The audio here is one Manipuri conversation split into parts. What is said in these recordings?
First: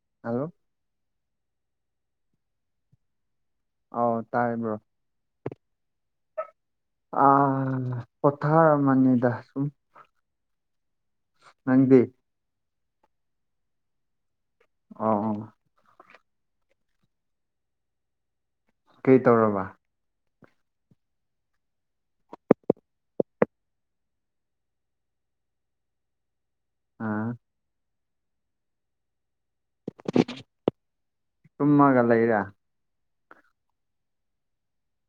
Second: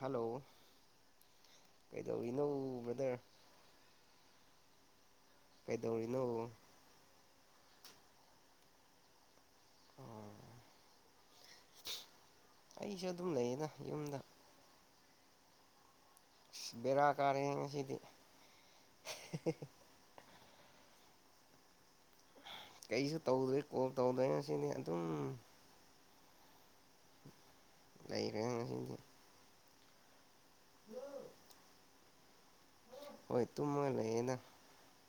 ꯍꯜꯂꯣ ꯀꯩꯗꯧꯔꯤꯅꯣ ꯕ꯭ꯔꯗꯔ ꯑꯣꯥꯎ ꯇꯥꯏꯕ꯭ꯔꯣ ꯀꯩꯗꯧꯔꯤꯅꯣ ꯑ ꯄꯊꯔ ꯃꯅꯤꯗ ꯁꯨꯝ ꯑꯣ ꯅꯗꯤ ꯑꯩꯁꯨ ꯑꯗꯨꯝ ꯂꯩꯌꯦꯅ ꯌꯨꯝꯗ ꯑ ꯕꯦꯔꯥ ꯀꯥꯔꯤ ꯉꯁꯤꯗꯤ ꯀꯩ ꯇꯧꯔꯕ ꯀꯩꯁꯨ ꯇꯧꯗꯣꯏꯦ ꯀꯣꯜ ꯇꯧꯗꯣꯏꯅ ꯁꯤꯅꯤ ꯑꯗꯨꯝ ꯑꯥ ꯂꯩꯥꯛꯈꯪ ꯁꯤꯁꯤꯡꯗꯤ ꯀꯨꯝꯃꯒ ꯂꯩ ꯂꯩꯔ ꯍꯣꯏ ꯇꯨꯝꯃ ꯂꯩꯌꯦꯦꯅ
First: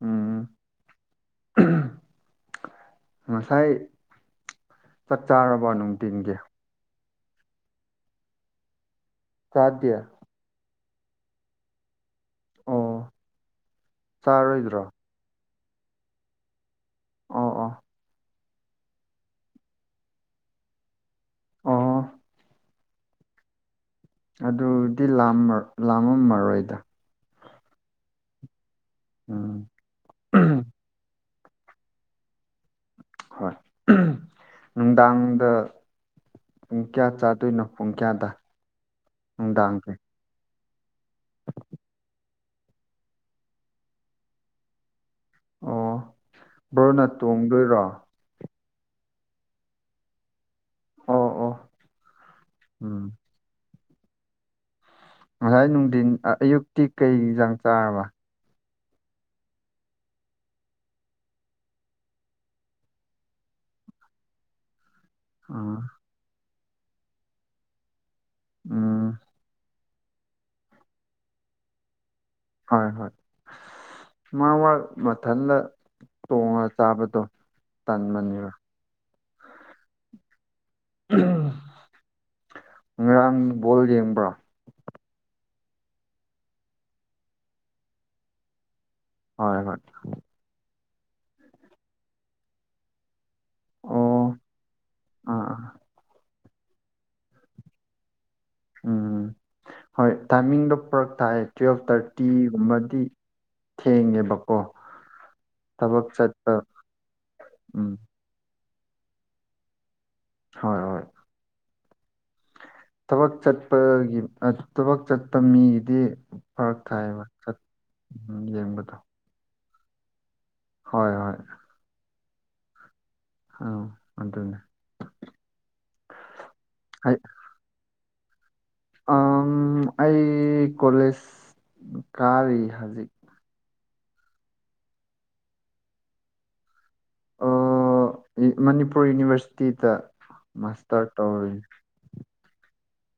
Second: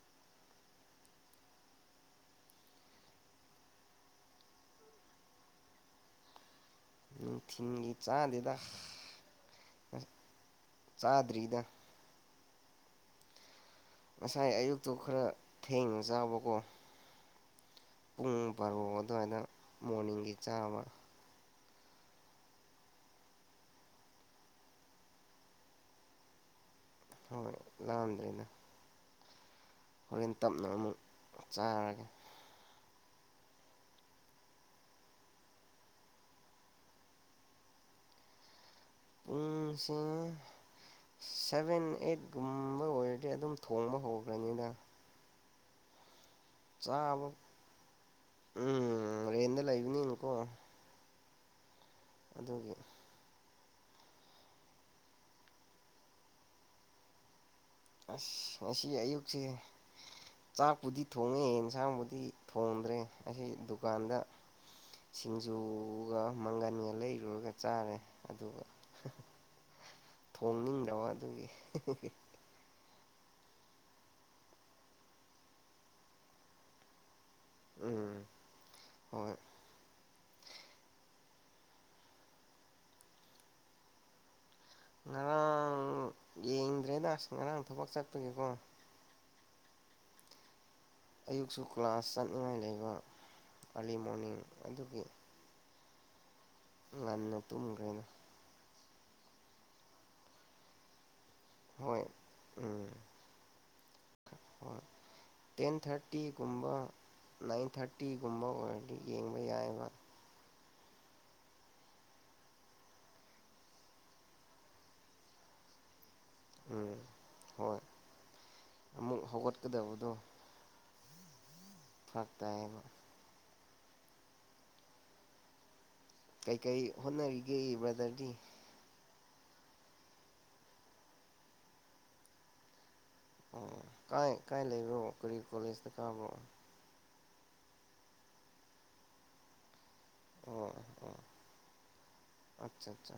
ꯎꯝ ꯉꯁꯥꯏ ꯆꯥꯛ ꯆꯥꯔꯕ ꯅꯨꯡꯊꯤꯤꯟꯒꯤ ꯊꯤꯤꯡꯒꯤ ꯆꯥꯗꯗꯥ ꯆꯗ ꯆꯥꯗ꯭ꯔꯤꯗ ꯑꯣ ꯉꯁꯥꯏ ꯆꯥꯔꯣꯏꯗ꯭ꯔꯣ ꯑꯌꯨꯛꯇꯨ ꯈꯔ ꯊꯦꯡꯅ ꯆꯥꯎꯕꯀꯣ ꯑꯥ ꯑꯥ ꯄꯨꯡ ꯕꯥꯔꯣ ꯑꯗꯨꯋꯥꯏꯗ ꯃꯣꯔꯅꯤꯡꯒꯤ ꯆꯥꯕ ꯑꯣ ꯑꯗꯨꯗꯤ ꯂꯥ ꯂꯥꯝꯃꯝꯃꯔꯣꯏꯗ ꯍꯣꯏ ꯂꯥꯛꯑꯝꯗ꯭ꯔꯦꯅ ꯎꯝ ꯍꯣꯔꯦꯟ ꯇꯞꯅ ꯑꯃꯨꯛ ꯆꯥꯔꯒꯦ ꯍꯣꯏ ꯅꯨꯡꯗꯥꯡꯗ ꯄꯨꯡ ꯀꯌꯥ ꯆꯥꯗꯣꯏꯅꯣ ꯄꯨꯡ ꯀꯌꯥꯗ ꯎꯝ ꯅꯨꯡꯗꯥꯡꯁꯦ ꯁꯤ ꯁꯚꯦꯟ ꯑꯩꯠꯀꯨꯝꯕ ꯑꯣꯏꯔꯗꯤ ꯑꯗꯨꯝ ꯊꯣꯡꯕ ꯍꯧꯈ꯭ꯔꯅꯤꯗ ꯑꯣ ꯕ꯭ꯔꯣꯅ ꯆꯥꯕ ꯇꯣꯡꯗꯣꯏꯔꯣ ꯎꯝ ꯔꯦꯟ ꯂꯒꯅꯤ ꯏꯪꯀꯣ ꯑꯣ ꯑꯣ ꯑꯗꯨꯒꯤ ꯎꯝ ꯉꯁꯥꯏ ꯅꯨꯡꯊꯤꯟ ꯑꯌꯨꯛꯇꯤ ꯀꯩ ꯆꯥꯡ ꯆꯥꯔꯕ ꯑꯁ ꯉꯁꯤ ꯑꯌꯨꯛꯁꯦ ꯆꯥꯛꯄꯨꯗꯤ ꯊꯣꯡꯉꯦ ꯌꯦꯟꯁꯥꯡꯕꯨꯗꯤ ꯊꯣꯡꯗ꯭ꯔꯦ ꯑꯁꯤ ꯗꯨꯀꯥꯟꯗ ꯑꯥ ꯁꯤꯡꯖꯨꯒ ꯃꯪꯒꯟꯒ ꯂꯩꯔꯨꯔꯒ ꯆꯥꯔꯦ ꯑꯗꯨꯒ ꯎꯝ ꯊꯣꯡꯅꯤꯡꯗꯕ ꯑꯗꯨꯒꯤ ꯍꯣꯏ ꯍꯣꯏ ꯃꯥ ꯃꯥ ꯃꯊꯟꯗ ꯇꯣꯡꯉꯒ ꯆꯥꯕꯗꯣ ꯇꯟ ꯎꯝ ꯃꯅꯤꯕ ꯍꯣꯏ ꯉꯔꯥꯡ ꯕꯣꯜ ꯌꯦꯡꯕ꯭ꯔꯥ ꯉꯔꯥꯡ ꯌꯦꯡꯗ꯭ꯔꯦꯗꯁ ꯉꯔꯥꯡ ꯊꯕꯛ ꯆꯠꯄꯒꯤꯦꯀꯣ ꯍꯣꯏ ꯍꯣꯏ ꯑꯌꯨꯛꯁꯨ ꯀ꯭ꯂꯥꯁ ꯆꯠꯅꯤꯡꯉꯥꯏ ꯂꯩꯕ ꯑꯥꯔꯂꯤ ꯃꯣꯔꯅꯤꯡ ꯑꯗꯨꯒꯤ꯫ ꯎꯝ ꯉꯟꯅ ꯇꯨꯝꯈꯩꯅ ꯎꯝꯝ ꯍꯣꯏ ꯇꯥꯏꯃꯤꯡꯗꯣ ꯄꯨꯔꯛ ꯊꯥꯏ ꯇꯨꯋꯦꯜꯐ ꯍꯣꯏ ꯎꯝ ꯊꯥꯔꯇꯤꯒꯨꯝꯕꯗꯤ ꯊꯦꯡꯉꯦꯕꯀꯣ ꯍꯣꯏ ꯇꯦꯟ ꯊꯕꯛ ꯆꯠꯄ ꯊꯥꯔꯇꯤꯒꯨꯝꯕ ꯅꯥꯏꯟ ꯎꯝ ꯊꯥꯔꯇꯤꯒꯨꯝꯕ ꯑꯣꯏꯔꯗꯤ ꯌꯦꯡꯕ ꯌꯥꯏꯑꯕ꯫ ꯍꯣꯏ ꯍꯣꯏ ꯊꯕꯛ ꯆꯠꯄꯒꯤ ꯊꯕꯛ ꯆꯠꯄ ꯃꯤꯒꯤꯗꯤ꯫ ꯐꯔꯛ ꯎꯝ ꯊꯥꯏꯌꯦꯕꯠ ꯎꯝ ꯌꯦꯡꯕꯗꯣ ꯀꯗꯧꯗꯣ ꯍꯣꯏ ꯍꯣꯏ ꯐꯔꯛ ꯇꯥꯏꯕ ꯎꯝ ꯑꯗꯨꯅꯤ ꯫ ꯀꯩꯀꯔꯤ ꯍꯣꯠꯅꯔꯤꯒꯦ ꯕ꯭ꯔꯗꯔꯗꯤ꯫ ꯑꯩ ꯀꯣꯂꯦꯖ ꯀꯥꯔꯤ ꯍꯧꯖꯤꯛ ꯑꯣ ꯀꯥꯏ ꯀꯥꯏ ꯂꯩꯕ꯭ꯔꯣ ꯀꯔꯤ ꯀꯣꯂꯦꯖꯇ ꯀꯥꯕ꯭ꯔꯣ꯫ ꯃꯅꯤꯄꯨꯔ ꯌꯨꯅꯤꯚꯔꯁꯤꯇꯤꯗ꯫ ꯑꯣ ꯃꯥꯁꯇꯔ ꯑꯣ ꯇꯧꯔꯤ ꯑꯠꯆꯥ ꯑꯠꯆꯥ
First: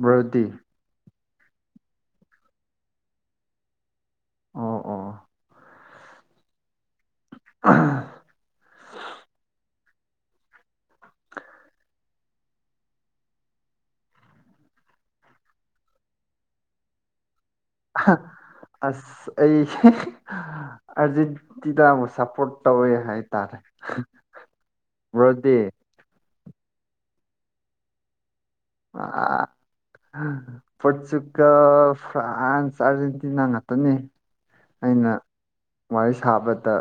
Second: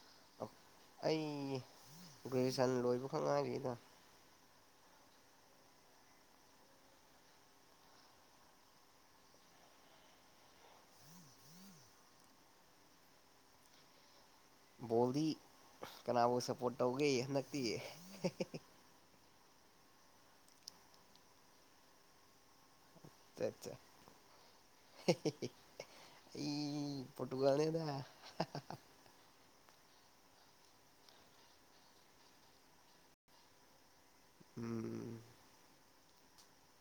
ꯕꯔꯗꯤ꯫ ꯑꯩ ꯒ꯭ꯔꯦꯖꯨꯌꯦꯦꯁꯟ ꯂꯣꯏꯕꯈꯛ ꯉꯥꯏꯔꯤꯗ ꯑꯣ ꯑꯣ [inaudible] ꯕꯣꯜꯗꯤ ꯀꯅꯥꯕꯨ ꯁꯞꯄꯣꯔꯠ ꯇꯧꯒꯦ ꯍꯟꯗꯛꯇꯤ꯫ ꯑꯁ ꯑꯩ ꯑꯥꯔꯖꯦꯟꯇꯤꯅꯥ ꯑꯃꯨꯛ ꯁꯄꯣꯔꯠ ꯇꯧꯋꯦ ꯍꯥꯏꯇꯥꯔꯦ ꯑꯠꯆꯥ ꯕꯔꯣꯗꯤ꯫ ꯑꯩ ꯐꯣꯇꯒꯂꯅꯤꯗ꯫ [unintelligible] [unintelligible] ꯄꯣꯔꯆꯨꯒꯜ ꯐ꯭ꯔꯥꯟꯁ ꯑꯔꯖꯦꯟꯇꯤꯅꯥ ꯉꯥꯛꯇꯅꯤ꯫ ꯑꯩꯅ ꯎꯝ ꯋꯥꯔꯤ ꯁꯥꯕꯗ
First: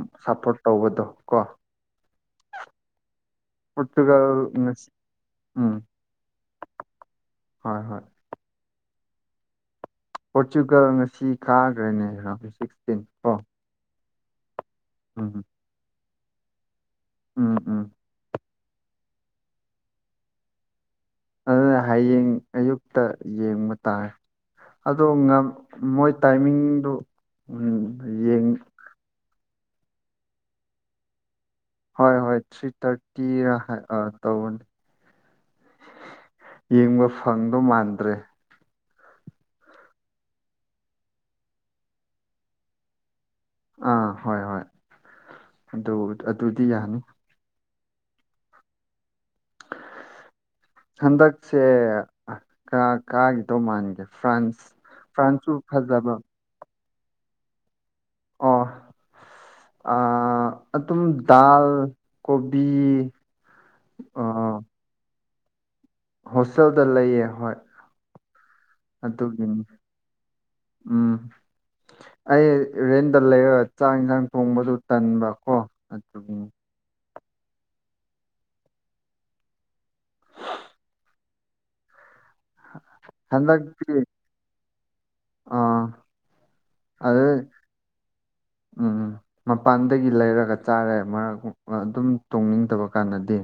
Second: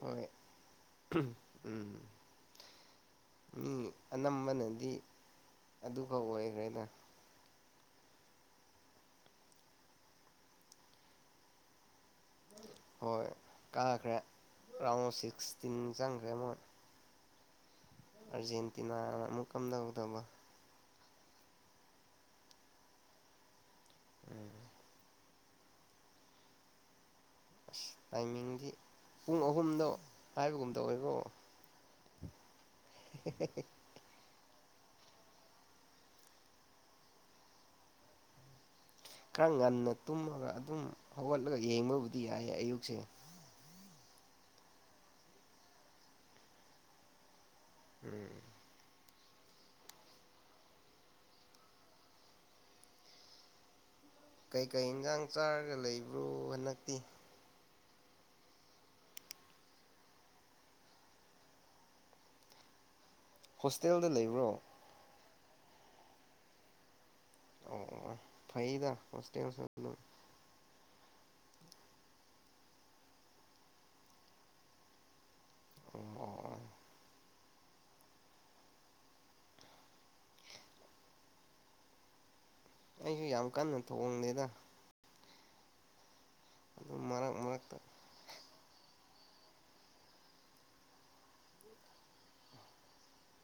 ꯍꯣꯏ ꯁꯞꯄꯣꯔꯠ ꯇꯧꯕꯗꯣ ꯀꯣ ꯎꯝ ꯃꯤ ꯄꯣꯔꯇꯨꯒꯜ ꯉꯁꯤ ꯑꯅꯝꯕꯅꯗꯤ ꯎꯝ ꯑꯗꯨꯐꯥꯎ ꯑꯣꯏꯈ꯭ꯔꯦꯅ ꯍꯣꯏ ꯍꯣꯏ ꯄꯣꯔꯆꯨꯒꯜ ꯉꯁꯤ ꯀꯥꯈ꯭ꯔꯦꯅꯦꯔꯣ ꯍꯣꯏ ꯀꯥꯈ꯭ꯔꯦ ꯔꯥꯎꯟ ꯎꯝ ꯁꯤꯛꯁꯇꯤꯟ ꯆꯪꯈ꯭ꯔꯦ ꯃꯣꯏ ꯎꯝ ꯎꯝ ꯑꯥꯔꯖꯦꯟꯇꯤꯅꯥꯅ ꯑꯃꯨꯛ ꯀꯝꯗꯧꯗꯧꯕ ꯑꯗꯨꯅ ꯍꯌꯦꯡ ꯑꯌꯨꯛꯇ ꯌꯦꯡꯕ ꯇꯥꯔꯦ꯫ ꯎꯝ ꯑ ꯃꯣꯏ ꯇꯥꯏꯃꯤꯡꯗꯨ ꯎꯝ ꯑꯁ ꯌꯦꯡ ꯇꯥꯏꯃꯤꯡꯗꯤ ꯄꯨꯡ ꯑꯍꯨꯝꯗꯣ ꯍꯥꯏꯕꯒꯨꯝꯇ ꯑꯣꯏꯔꯣ ꯍꯣꯏ ꯍꯣꯏ ꯊ꯭ꯔꯤ ꯊꯥꯔꯇꯤꯔ ꯍꯥꯏ ꯑ ꯇꯧꯕꯅꯤ ꯌꯦꯡꯕ ꯐꯪꯗꯧ ꯃꯥꯟꯗ꯭ꯔꯦ꯫ ꯈꯔ ꯉꯟꯅ ꯇꯨꯝꯃꯒ ꯑꯗꯨꯝ ꯍꯧꯒꯠꯂꯒ ꯌꯦꯡꯕꯕꯨꯗꯤ ꯌꯥꯏꯌꯦ ꯑꯌꯨꯛꯁꯦ꯫ ꯑꯥ ꯍꯣꯏ ꯍꯣꯏ ꯑꯗꯨ ꯑꯗꯨꯗꯤ ꯌꯥꯅꯤ꯫ ꯎꯝ ꯍꯟꯗꯛꯁꯦ ꯀꯥꯒꯤ ꯇꯧ ꯃꯥꯟꯒꯦ꯫ ꯐ꯭ꯔꯥꯟꯁ ꯀꯩꯀꯩ ꯏꯟꯖꯥꯡ ꯐ꯭ꯔꯥꯟꯁꯁꯨ ꯆꯥꯔꯒ ꯐꯖꯕ ꯂꯩꯕ꯭ꯔꯣ ꯍꯟꯗꯛꯇꯤ꯫ [inaudible] ꯑ ꯑꯗꯨꯝ ꯗꯥꯜ ꯀꯣꯕꯤ꯫ ꯍꯣꯁꯇꯦꯜꯗ ꯑꯥ ꯂꯩꯕ꯭ꯔꯣ ꯍꯣꯁꯇꯦꯜꯗ ꯂꯩꯌꯦ ꯍꯣꯏ ꯑꯣ ꯐꯩꯗ ꯍꯣꯁꯇꯦꯜ ꯑꯗꯨꯒꯤꯅꯤ [unintelligible] ꯎꯝ ꯑꯩ ꯔꯦꯟꯗ ꯂꯩꯔꯒ ꯆꯥꯛ ꯏꯟꯁꯥꯡ ꯊꯣꯡꯕꯗꯨ ꯇꯟꯕ ꯀꯣ ꯑꯗꯨꯒꯤꯅꯤ ꯑꯣ [inaudible] ꯑꯩꯁꯨ ꯌꯥꯝ ꯀꯟꯅ ꯍꯟꯗꯛꯗꯤ ꯊꯣꯡꯗꯦꯗ ꯑꯥ ꯑꯗꯨꯝ ꯑꯗꯨ ꯃꯔꯛ ꯃꯔꯛꯇ ꯎꯝ ꯎꯝ ꯃꯄꯥꯟꯗꯒꯤ ꯂꯩꯔꯒ ꯆꯥꯔꯦ ꯃꯔꯛ ꯑꯗꯨꯝ ꯇꯣꯡꯅꯤꯡꯗꯕ ꯀꯥꯟꯗꯗꯤ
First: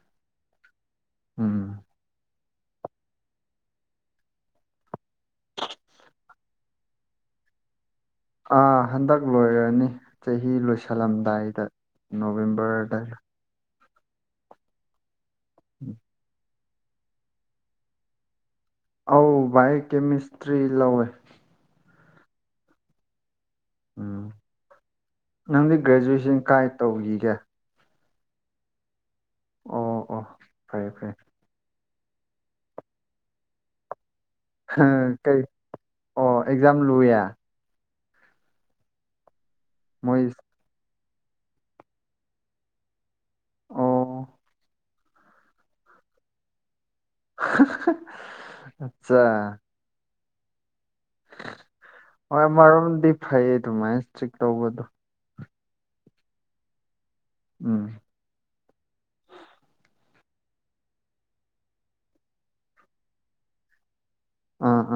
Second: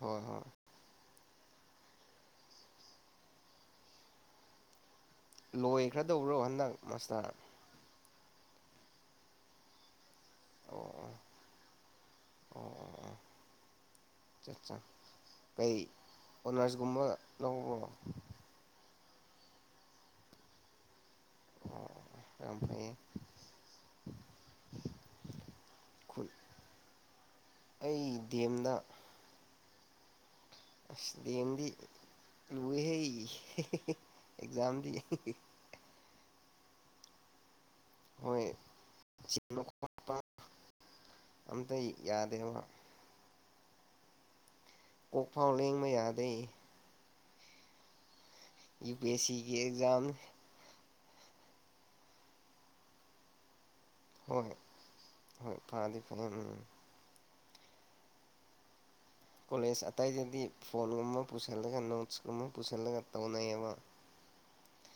ꯍꯣꯏ ꯍꯣꯏ ꯎꯝ ꯂꯣꯏꯈ꯭ꯔꯗꯧꯕ꯭ꯔꯣ ꯍꯟꯗꯛ ꯃꯥꯁꯇꯔ ꯑ ꯍꯟꯗꯛ ꯂꯣꯏꯔꯅꯤ ꯆꯍꯤ ꯑꯣ ꯑꯣ ꯂꯣꯏꯁꯜꯂꯝꯗꯥꯏꯗ ꯅꯣꯚꯦꯝꯕꯔꯗ ꯑꯆꯥ ꯑꯠꯆꯥ ꯀꯩ ꯑꯣꯅꯔꯁꯒꯨꯝꯕ ꯂꯧꯕꯔꯣ ꯑꯧ ꯕꯥꯏ ꯀꯦꯃꯤꯁꯇ꯭ꯔꯤ ꯂꯧꯋꯦ ꯑꯣ ꯌꯥꯝ ꯐꯩꯌꯦ ꯎꯝ ꯅꯪꯗꯤ ꯈꯨꯠ ꯒ꯭ꯔꯦꯖꯨꯑꯦꯁꯟ ꯀꯥꯏ ꯇꯧꯈꯤꯒꯦ ꯑꯩ ꯗꯤ ꯑꯦꯝꯗ ꯑꯣ ꯑꯣ ꯐꯔꯦ ꯐꯔꯦ ꯑꯁ ꯗꯤ ꯑꯦꯝꯗꯤ ꯂꯨꯋꯦꯍꯦ ꯍ ꯀꯩ ꯑꯣ ꯑꯦꯛꯖꯥꯝ ꯂꯨꯌꯦ ꯍꯣꯏ ꯃꯣꯏ ꯑꯃꯇ ꯌꯥꯗꯦ ꯍꯥꯏꯕ ꯑꯣ ꯀꯣꯛꯐꯥꯎ ꯂꯦꯡꯕ ꯌꯥꯗꯦ [unintelligible] ꯌꯨ ꯄꯤ ꯑꯦꯁ ꯁꯤꯒꯤ ꯑꯦꯛꯖꯥꯝꯅꯦ ꯍꯣꯏ ꯑꯃꯔꯣꯝꯗꯗꯤ ꯐꯌꯦ ꯗꯨꯃꯥꯏꯅ ꯍꯣ ꯍꯣꯏ ꯐꯔꯗꯤ ꯐꯅꯤ ꯎꯝ ꯎꯝ ꯎꯝ ꯀꯣꯂꯦꯖ ꯑꯇꯩꯗꯗꯤ ꯐꯣꯟꯒꯨꯝꯕ ꯄꯨꯁꯜꯂꯒ ꯅꯣꯠꯁꯀꯨꯝꯕ ꯄꯨꯁꯜꯂꯒ ꯇꯧꯅꯩꯌꯦꯕ [unintelligible] ꯑ ꯑ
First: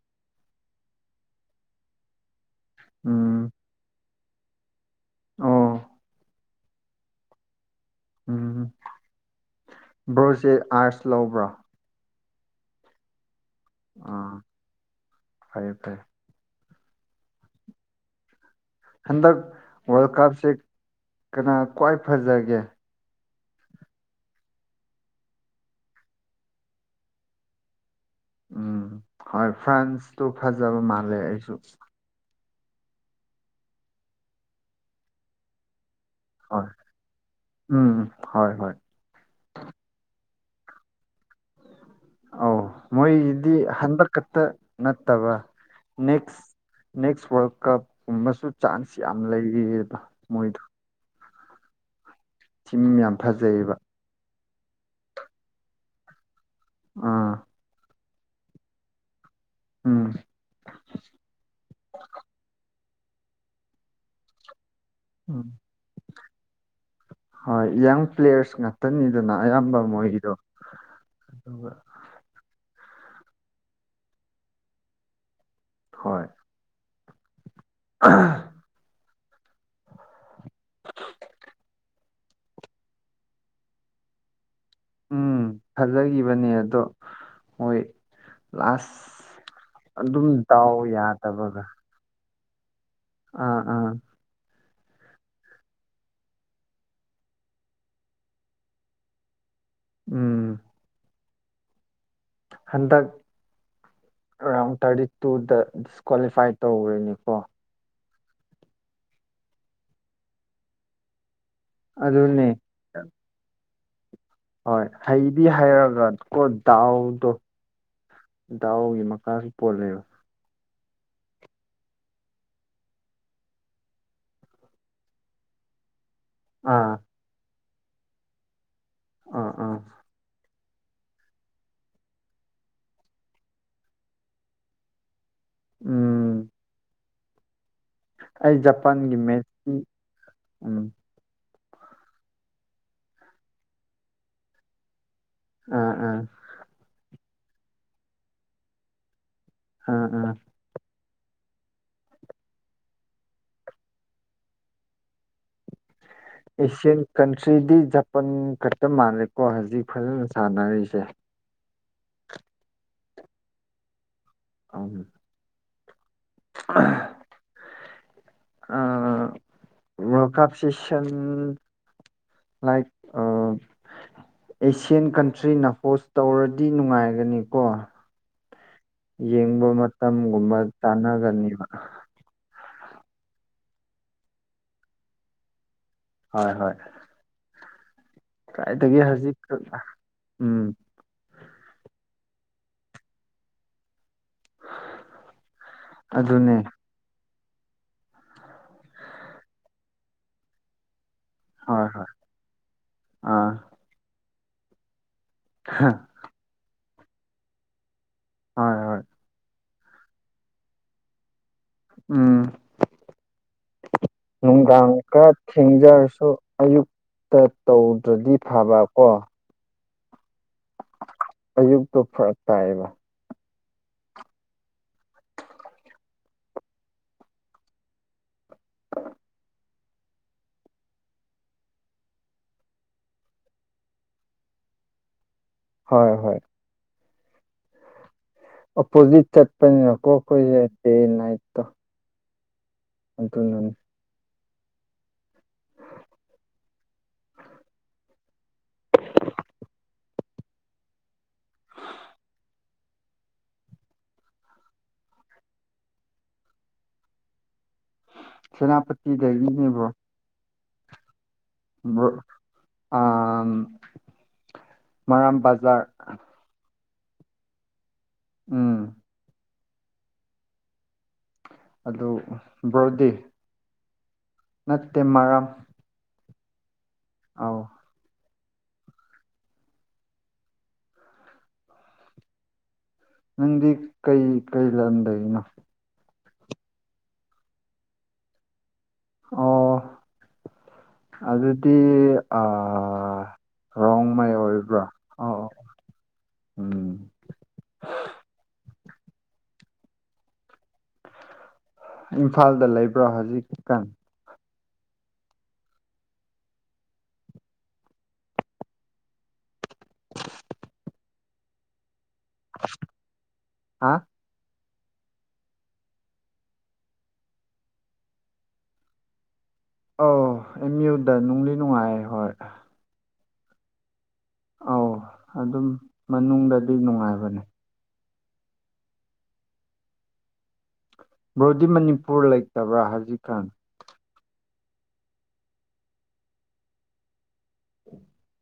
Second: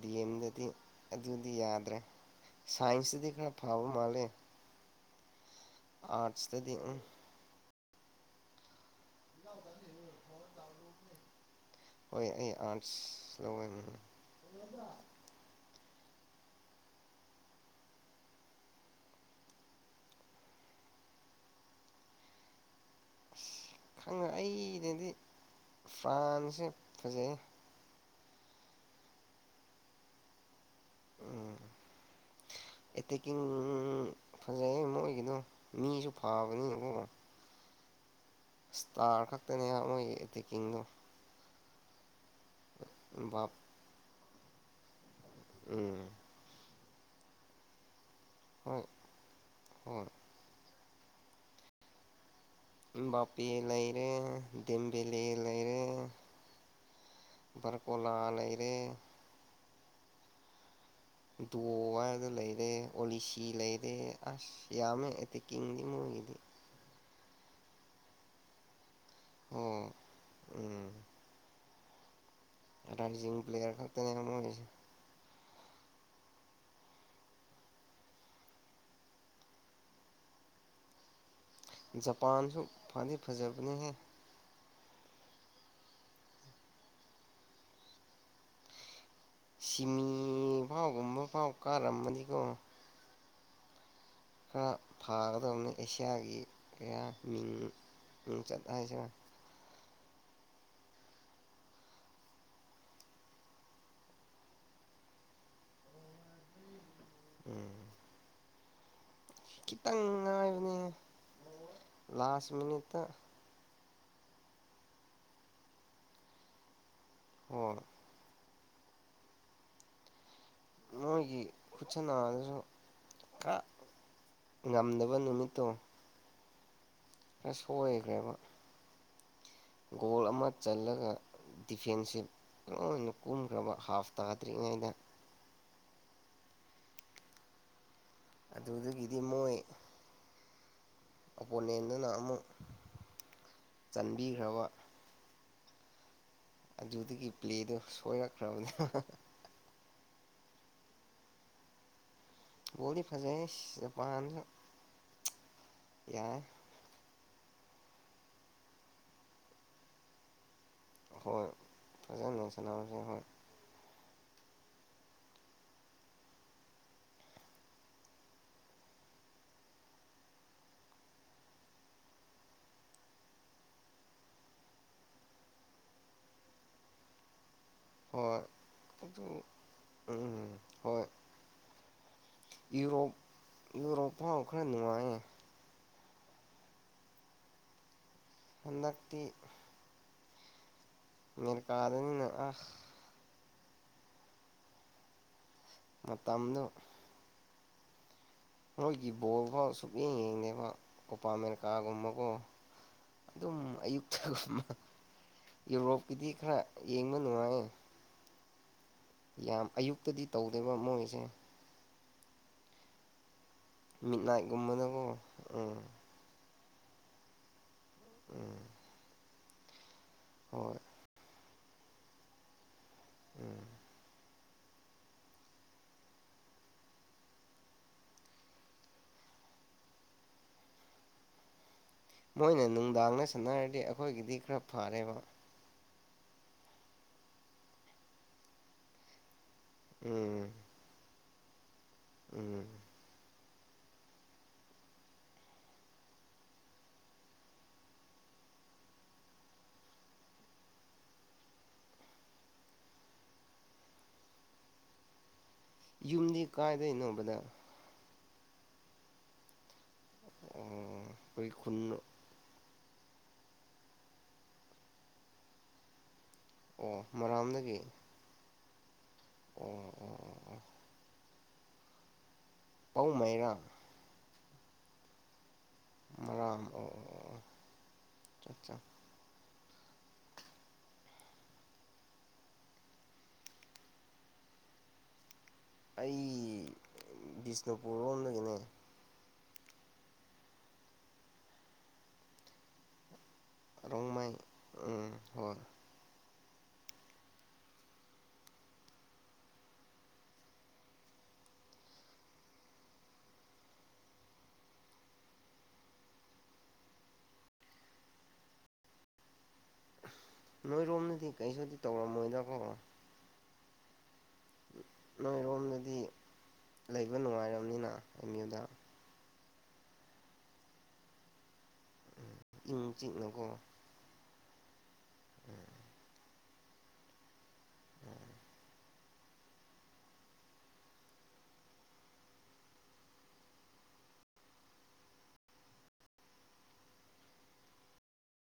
ꯗꯤ ꯑꯦꯝꯗꯗꯤ ꯑꯗꯨꯗꯤ ꯌꯥꯗ꯭ꯔꯦ ꯁꯥꯏꯟꯁꯇꯗꯤ ꯎꯝ ꯈꯔ ꯐꯕ ꯃꯥꯜꯂꯦ ꯑꯣ ꯑꯥꯠꯁꯇꯗꯤ ꯎꯝ ꯎꯝ ꯕ꯭ꯔꯣꯁꯦ ꯑꯥꯥꯏꯁ ꯂꯧꯕ꯭ꯔꯥ ꯍꯣꯏ ꯑꯩ ꯑꯥꯔꯠꯁ ꯂꯧꯋꯦ ꯎꯝ ꯑ ꯐꯌꯦ ꯐꯌꯦ ꯍꯟꯗꯛ ꯋꯥꯔꯜ ꯀꯞꯁꯦ ꯀꯅꯥ ꯈ꯭ꯋꯥꯏ ꯐꯖꯒꯦ ꯑꯁ ꯈꯪꯉ ꯑꯩꯗꯗꯤ ꯐ꯭ꯔꯥꯟꯁꯦ ꯐꯖꯩ ꯎꯝ ꯍꯣꯏ ꯐ꯭ꯔꯥꯟꯁꯇꯨ ꯐꯖꯕ ꯃꯥꯜꯂꯦ ꯑꯩꯁꯨ ꯎꯝ ꯑꯦꯇꯦꯛꯀꯤꯡ ꯐꯖꯩꯌꯦ ꯃꯣꯏꯒꯤꯗꯣ ꯃꯤꯁꯨ ꯍꯣꯏ ꯐꯥꯕꯅꯦꯅꯀꯣ ꯎꯝ ꯐꯩ ꯇꯥ ꯈꯛꯇꯅꯦ ꯃꯣꯏꯒꯤ ꯑꯦꯇꯦꯛꯀꯤꯡꯗꯣ ꯑꯧ ꯕꯥꯞ ꯃꯣꯏꯗꯤ ꯍꯟꯗꯛ ꯈꯛꯇ ꯅꯠꯇꯕ ꯎꯝ ꯅꯦꯛꯁ ꯅꯦꯛꯁ ꯋꯥꯔꯜ ꯀꯞꯀꯨꯝꯕꯁꯨ ꯍꯣꯏ ꯆꯥꯟꯁ ꯌꯥꯝ ꯂꯩꯌꯦꯕ ꯍꯣꯏ ꯃꯣꯏꯗꯨ ꯇꯤꯝ ꯌꯥꯝ ꯕꯄꯦ ꯐꯖꯩꯌꯦꯕ ꯂꯩꯔꯦ ꯗꯤꯝꯕꯤꯂꯦ ꯂꯩꯔꯦ ꯑꯥ ꯕꯔꯀꯣꯂꯥ ꯂꯩꯔꯦ ꯎꯝ ꯗꯣ ꯍꯥꯏꯗ ꯂꯩꯔꯦ ꯑꯣꯂꯤꯁꯤ ꯂꯩꯔꯦ ꯑꯁ ꯌꯥꯝꯃꯦ ꯎꯝ ꯑꯦꯇꯤꯀꯤꯡꯗꯤ ꯃꯣꯌꯒꯤꯗꯤ ꯍꯣꯏ ꯌꯪ ꯄ꯭ꯂꯦꯌꯔꯁ ꯉꯥꯛꯇꯅꯤꯗꯅ ꯑꯌꯥꯝꯕ ꯑꯣ ꯃꯣꯏꯒꯤꯗꯣ ꯎꯝ ꯑꯗꯨꯒ ꯔꯥꯏꯔꯖꯤꯡ ꯄ꯭ꯂꯦꯌꯔ ꯈꯛꯇꯅꯦ ꯃꯣꯏꯒꯤꯁꯦ ꯍꯣꯏ ꯑꯥ ꯑ [inaudible] ꯖꯄꯥꯟꯁꯨ ꯐꯗꯤ ꯐꯖꯕꯅꯤꯍꯦ ꯎꯝ ꯈꯖꯈꯤꯕꯅꯦ ꯑꯗꯣ ꯍꯣꯏ ꯂꯥꯁ ꯑꯗꯨꯝ ꯁꯤꯃꯤ ꯗꯥꯎ ꯐꯥꯎꯒꯨꯝꯕ ꯌꯥꯗꯕꯒ [unintelligible] ꯑ ꯑꯥ ꯈꯔ ꯐꯥꯒꯗꯕꯅꯤ ꯑꯦꯁꯤꯌꯥꯒꯤ ꯀꯌꯥ ꯃꯤꯡ ꯃꯤꯡꯆꯠ ꯍꯥꯏꯁꯦ ꯎꯝ ꯍꯟꯗꯛ ꯔꯥꯎꯟ ꯊꯥꯔꯇꯤ ꯇꯨꯗ ꯗꯤꯁꯀ꯭ꯋꯥꯂꯤꯐꯥꯏ ꯇꯧꯒꯔ꯭ꯦꯅꯦꯀꯣ ꯎꯝ ꯈꯤꯇꯪ ꯉꯥꯏꯕꯅꯦ ꯑꯗꯨꯅꯦ ꯂꯥꯁ ꯃꯤꯅꯤꯠꯇ ꯍꯣꯏ ꯍꯩꯗꯤ ꯍꯩꯔꯒ ꯀꯣ ꯗꯥꯎꯗꯣ ꯍꯣꯌ ꯗꯥꯎꯒꯤ ꯃꯈꯥꯁꯨ ꯄꯣꯜꯂꯦꯕ ꯅꯣꯏꯒꯤ ꯈꯨꯠꯆꯅꯁꯨ ꯀꯥ ꯉꯝꯗꯕ ꯅꯨꯃꯤꯠꯇꯣ ꯑꯥ ꯈꯔ ꯁꯣꯏꯈ꯭ꯔꯦꯕ ꯑ ꯑꯥ ꯒꯣꯜ ꯑꯃ ꯆꯜꯂꯒ ꯗꯤꯐꯦꯟꯁꯦ ꯂꯅ ꯀꯨꯝꯈ꯭ꯔꯕ ꯍꯥꯐ ꯇꯥꯗ꯭ꯔꯤꯉꯩꯗ ꯎꯝ ꯑꯩ ꯖꯄꯥꯟꯒꯤ ꯑꯗꯨꯗꯒꯤꯗꯤ ꯃꯣꯏ ꯃꯦꯠꯁꯇꯤ ꯎꯝ ꯑꯣꯄꯣꯅꯦꯟꯗꯨꯅ ꯑꯃꯨꯛ ꯆꯟꯕꯤꯈ꯭ꯔꯕ ꯑ ꯑꯥ ꯑꯗꯨꯗꯒꯤ ꯄ꯭ꯂꯦꯗꯣ ꯁꯣꯏꯔꯛꯈ꯭ꯔꯕꯅꯦꯕ ꯑ ꯑꯥ ꯕꯣꯜꯗꯤ ꯐꯖꯩ ꯖꯄꯥꯟꯗꯨ ꯌꯥꯏ ꯑꯦꯁꯤꯌꯥꯟ ꯀꯟꯇ꯭ꯔꯤꯗꯤ ꯖꯄꯥꯟ ꯈꯛꯇ ꯃꯥꯜꯂꯦꯀꯣ ꯍꯧꯖꯤꯛ ꯐꯖꯅ ꯁꯥꯟꯅꯔꯤꯁꯦ ꯍꯣꯏ ꯐꯖꯅ ꯂꯡꯁꯟꯅꯔꯁꯦ ꯍꯣꯏ [unintelligible] [unintelligible] [inaudible] ꯑ world cup session like Asian ꯀꯟꯇ꯭ꯔꯤꯅ ꯑꯣꯁ ꯇꯧꯔꯗꯤ ꯅꯨꯡꯉꯥꯏꯒꯅꯤꯀꯣ ꯍꯣꯏ ꯑꯗꯨ ꯌꯦꯡꯕ ꯃꯇꯝꯒꯨꯝꯕ ꯎꯝ ꯍꯣꯏ ꯆꯥꯅꯒꯅꯦꯕ ꯌꯨꯔꯣꯞ ꯌꯨꯔꯣꯞ ꯐꯥꯎ ꯈꯔ ꯅꯨꯡꯉꯥꯏꯌꯦ ꯍꯣꯏ ꯍꯣꯏ ꯀꯥꯏꯗꯒꯤ ꯍꯟꯗꯛꯇꯤ ꯍꯧꯖꯤꯛ ꯎꯝ ꯃꯤꯅ ꯀꯥꯗꯅꯤꯅ ꯑ ꯑꯗꯨꯅꯦ ꯃꯇꯝꯗꯨ ꯃꯣꯏꯒꯤ ꯕꯣꯜꯐꯥꯎ ꯁꯨꯛꯌꯦꯡ ꯌꯦꯡꯗꯦꯕ ꯀꯣꯄꯥ ꯍꯣꯏ ꯍꯣꯏ ꯑꯃꯦꯔꯤꯀꯥꯒꯨꯝꯕꯀꯣ ꯑꯥ ꯑꯗꯨꯝ ꯑꯌꯨꯛꯊꯒꯨꯝꯕ ꯌꯨꯔꯣꯞꯀꯤꯗꯤ ꯈꯔ ꯌꯦꯡꯕ ꯅꯨꯡꯉꯥꯏꯌꯦ ꯍꯣꯏ ꯍꯣꯏ ꯌꯥꯝ ꯑꯌꯨꯛꯇꯗꯤ ꯇꯧꯗꯦꯕ ꯃꯣꯏꯁꯦ ꯎꯝ ꯃꯤꯠ ꯅꯨꯡꯗꯥꯡ ꯅꯥꯏꯠꯒꯨꯝꯕꯗꯀꯣ ꯈꯔ ꯎꯝ ꯊꯦꯡꯖꯔꯁꯨ ꯑꯌꯨꯛꯇ ꯇꯧꯗ꯭ꯔꯗꯤ ꯎꯝ ꯐꯕ ꯀꯣ ꯍꯣꯏ ꯑꯌꯨꯛꯇꯣ ꯐꯔꯛ ꯇꯥꯏꯌꯦꯕ ꯎꯝ [inaudible] ꯃꯣꯏꯅ ꯅꯨꯡꯗꯥꯡꯗ ꯁꯥꯟꯅꯔꯗꯤ ꯑꯩꯈꯣꯏꯒꯤꯗꯤ ꯈꯔ ꯐꯔꯦꯕ ꯍꯣꯏ ꯍꯣꯏ ꯑꯣꯄꯣꯖꯤꯠ ꯆꯠꯄꯅꯤꯅꯀꯣ ꯎꯝ ꯑꯩꯈꯣꯏꯖꯦ ꯗꯦ ꯅꯥꯏꯠꯇꯣ ꯎꯝ ꯑꯗꯨꯅꯅꯦ ꯌꯨꯝꯗꯤ ꯀꯥꯏꯗꯩꯅꯣ ꯕꯗ ꯁꯦꯅꯥꯄꯇꯤꯗꯒꯤꯅꯦ ꯕ꯭ꯔꯣ ꯑꯣ ꯑꯩꯈꯣꯏ ꯈꯨꯟ ꯕ꯭ꯔꯣ ꯑꯥꯝ ꯃꯔꯥꯝ ꯕꯖꯥꯔ ꯑꯣ ꯃꯔꯥꯝꯗꯒꯤ ꯎꯝ ꯑꯣ ꯑꯣ ꯑꯣ ꯑꯗꯨ ꯕ꯭ꯔꯣꯗꯤ ꯄꯧꯃꯩꯔꯥ ꯅꯠꯇꯦ ꯃꯔꯥꯝ ꯃꯔꯥꯝ ꯑꯣ ꯑꯧ ꯆ ꯆꯥ ꯅꯪꯗꯤ ꯀꯩ ꯀꯩ ꯂꯝꯗꯒꯤꯅꯣ ꯑꯩ ꯕꯤꯁꯅꯨꯄꯨꯔ ꯔꯣꯝꯗꯒꯤꯅꯦ ꯑꯣ ꯑꯗꯨꯗꯤ ꯑꯥ ꯔꯣꯡꯃꯩ ꯑꯣꯏꯕ꯭ꯔꯥ ꯎꯝ ꯑꯣ ꯑꯣ ꯍꯣꯏ ꯎꯝ ꯏꯝꯐꯥꯜꯗ ꯂꯩꯕ꯭ꯔꯥ ꯍꯧꯖꯤꯛꯀꯥꯟ ꯅꯣꯏꯔꯣꯝꯅꯗꯤ ꯀꯩꯁꯨꯗꯤ ꯇꯧꯔꯝꯃꯣꯏꯗ ꯍꯥ ꯅꯣꯏꯔꯣꯝꯗꯗꯤ ꯂꯩꯕ ꯅꯨꯡꯉꯥꯏꯔꯝꯅꯤꯅ ꯑꯦꯝ ꯌꯨꯗ ꯑꯧ ꯑꯦꯝ ꯌꯨꯗ ꯅꯨꯡꯗꯤ ꯅꯨꯡꯉꯥꯏ ꯍꯣꯏ ꯏꯪ ꯆꯤꯛꯅꯀꯣ ꯑꯧ ꯑꯗꯨꯝ ꯃꯅꯨꯡꯗꯗꯤ ꯅꯨꯡꯉꯥꯏꯕꯅꯦ [unintelligible] ꯕ꯭ꯔꯣꯗꯤ ꯃꯅꯤꯄꯨꯔ ꯂꯩꯇꯕ꯭ꯔꯥ ꯍꯧꯖꯤꯛ ꯀꯥꯟ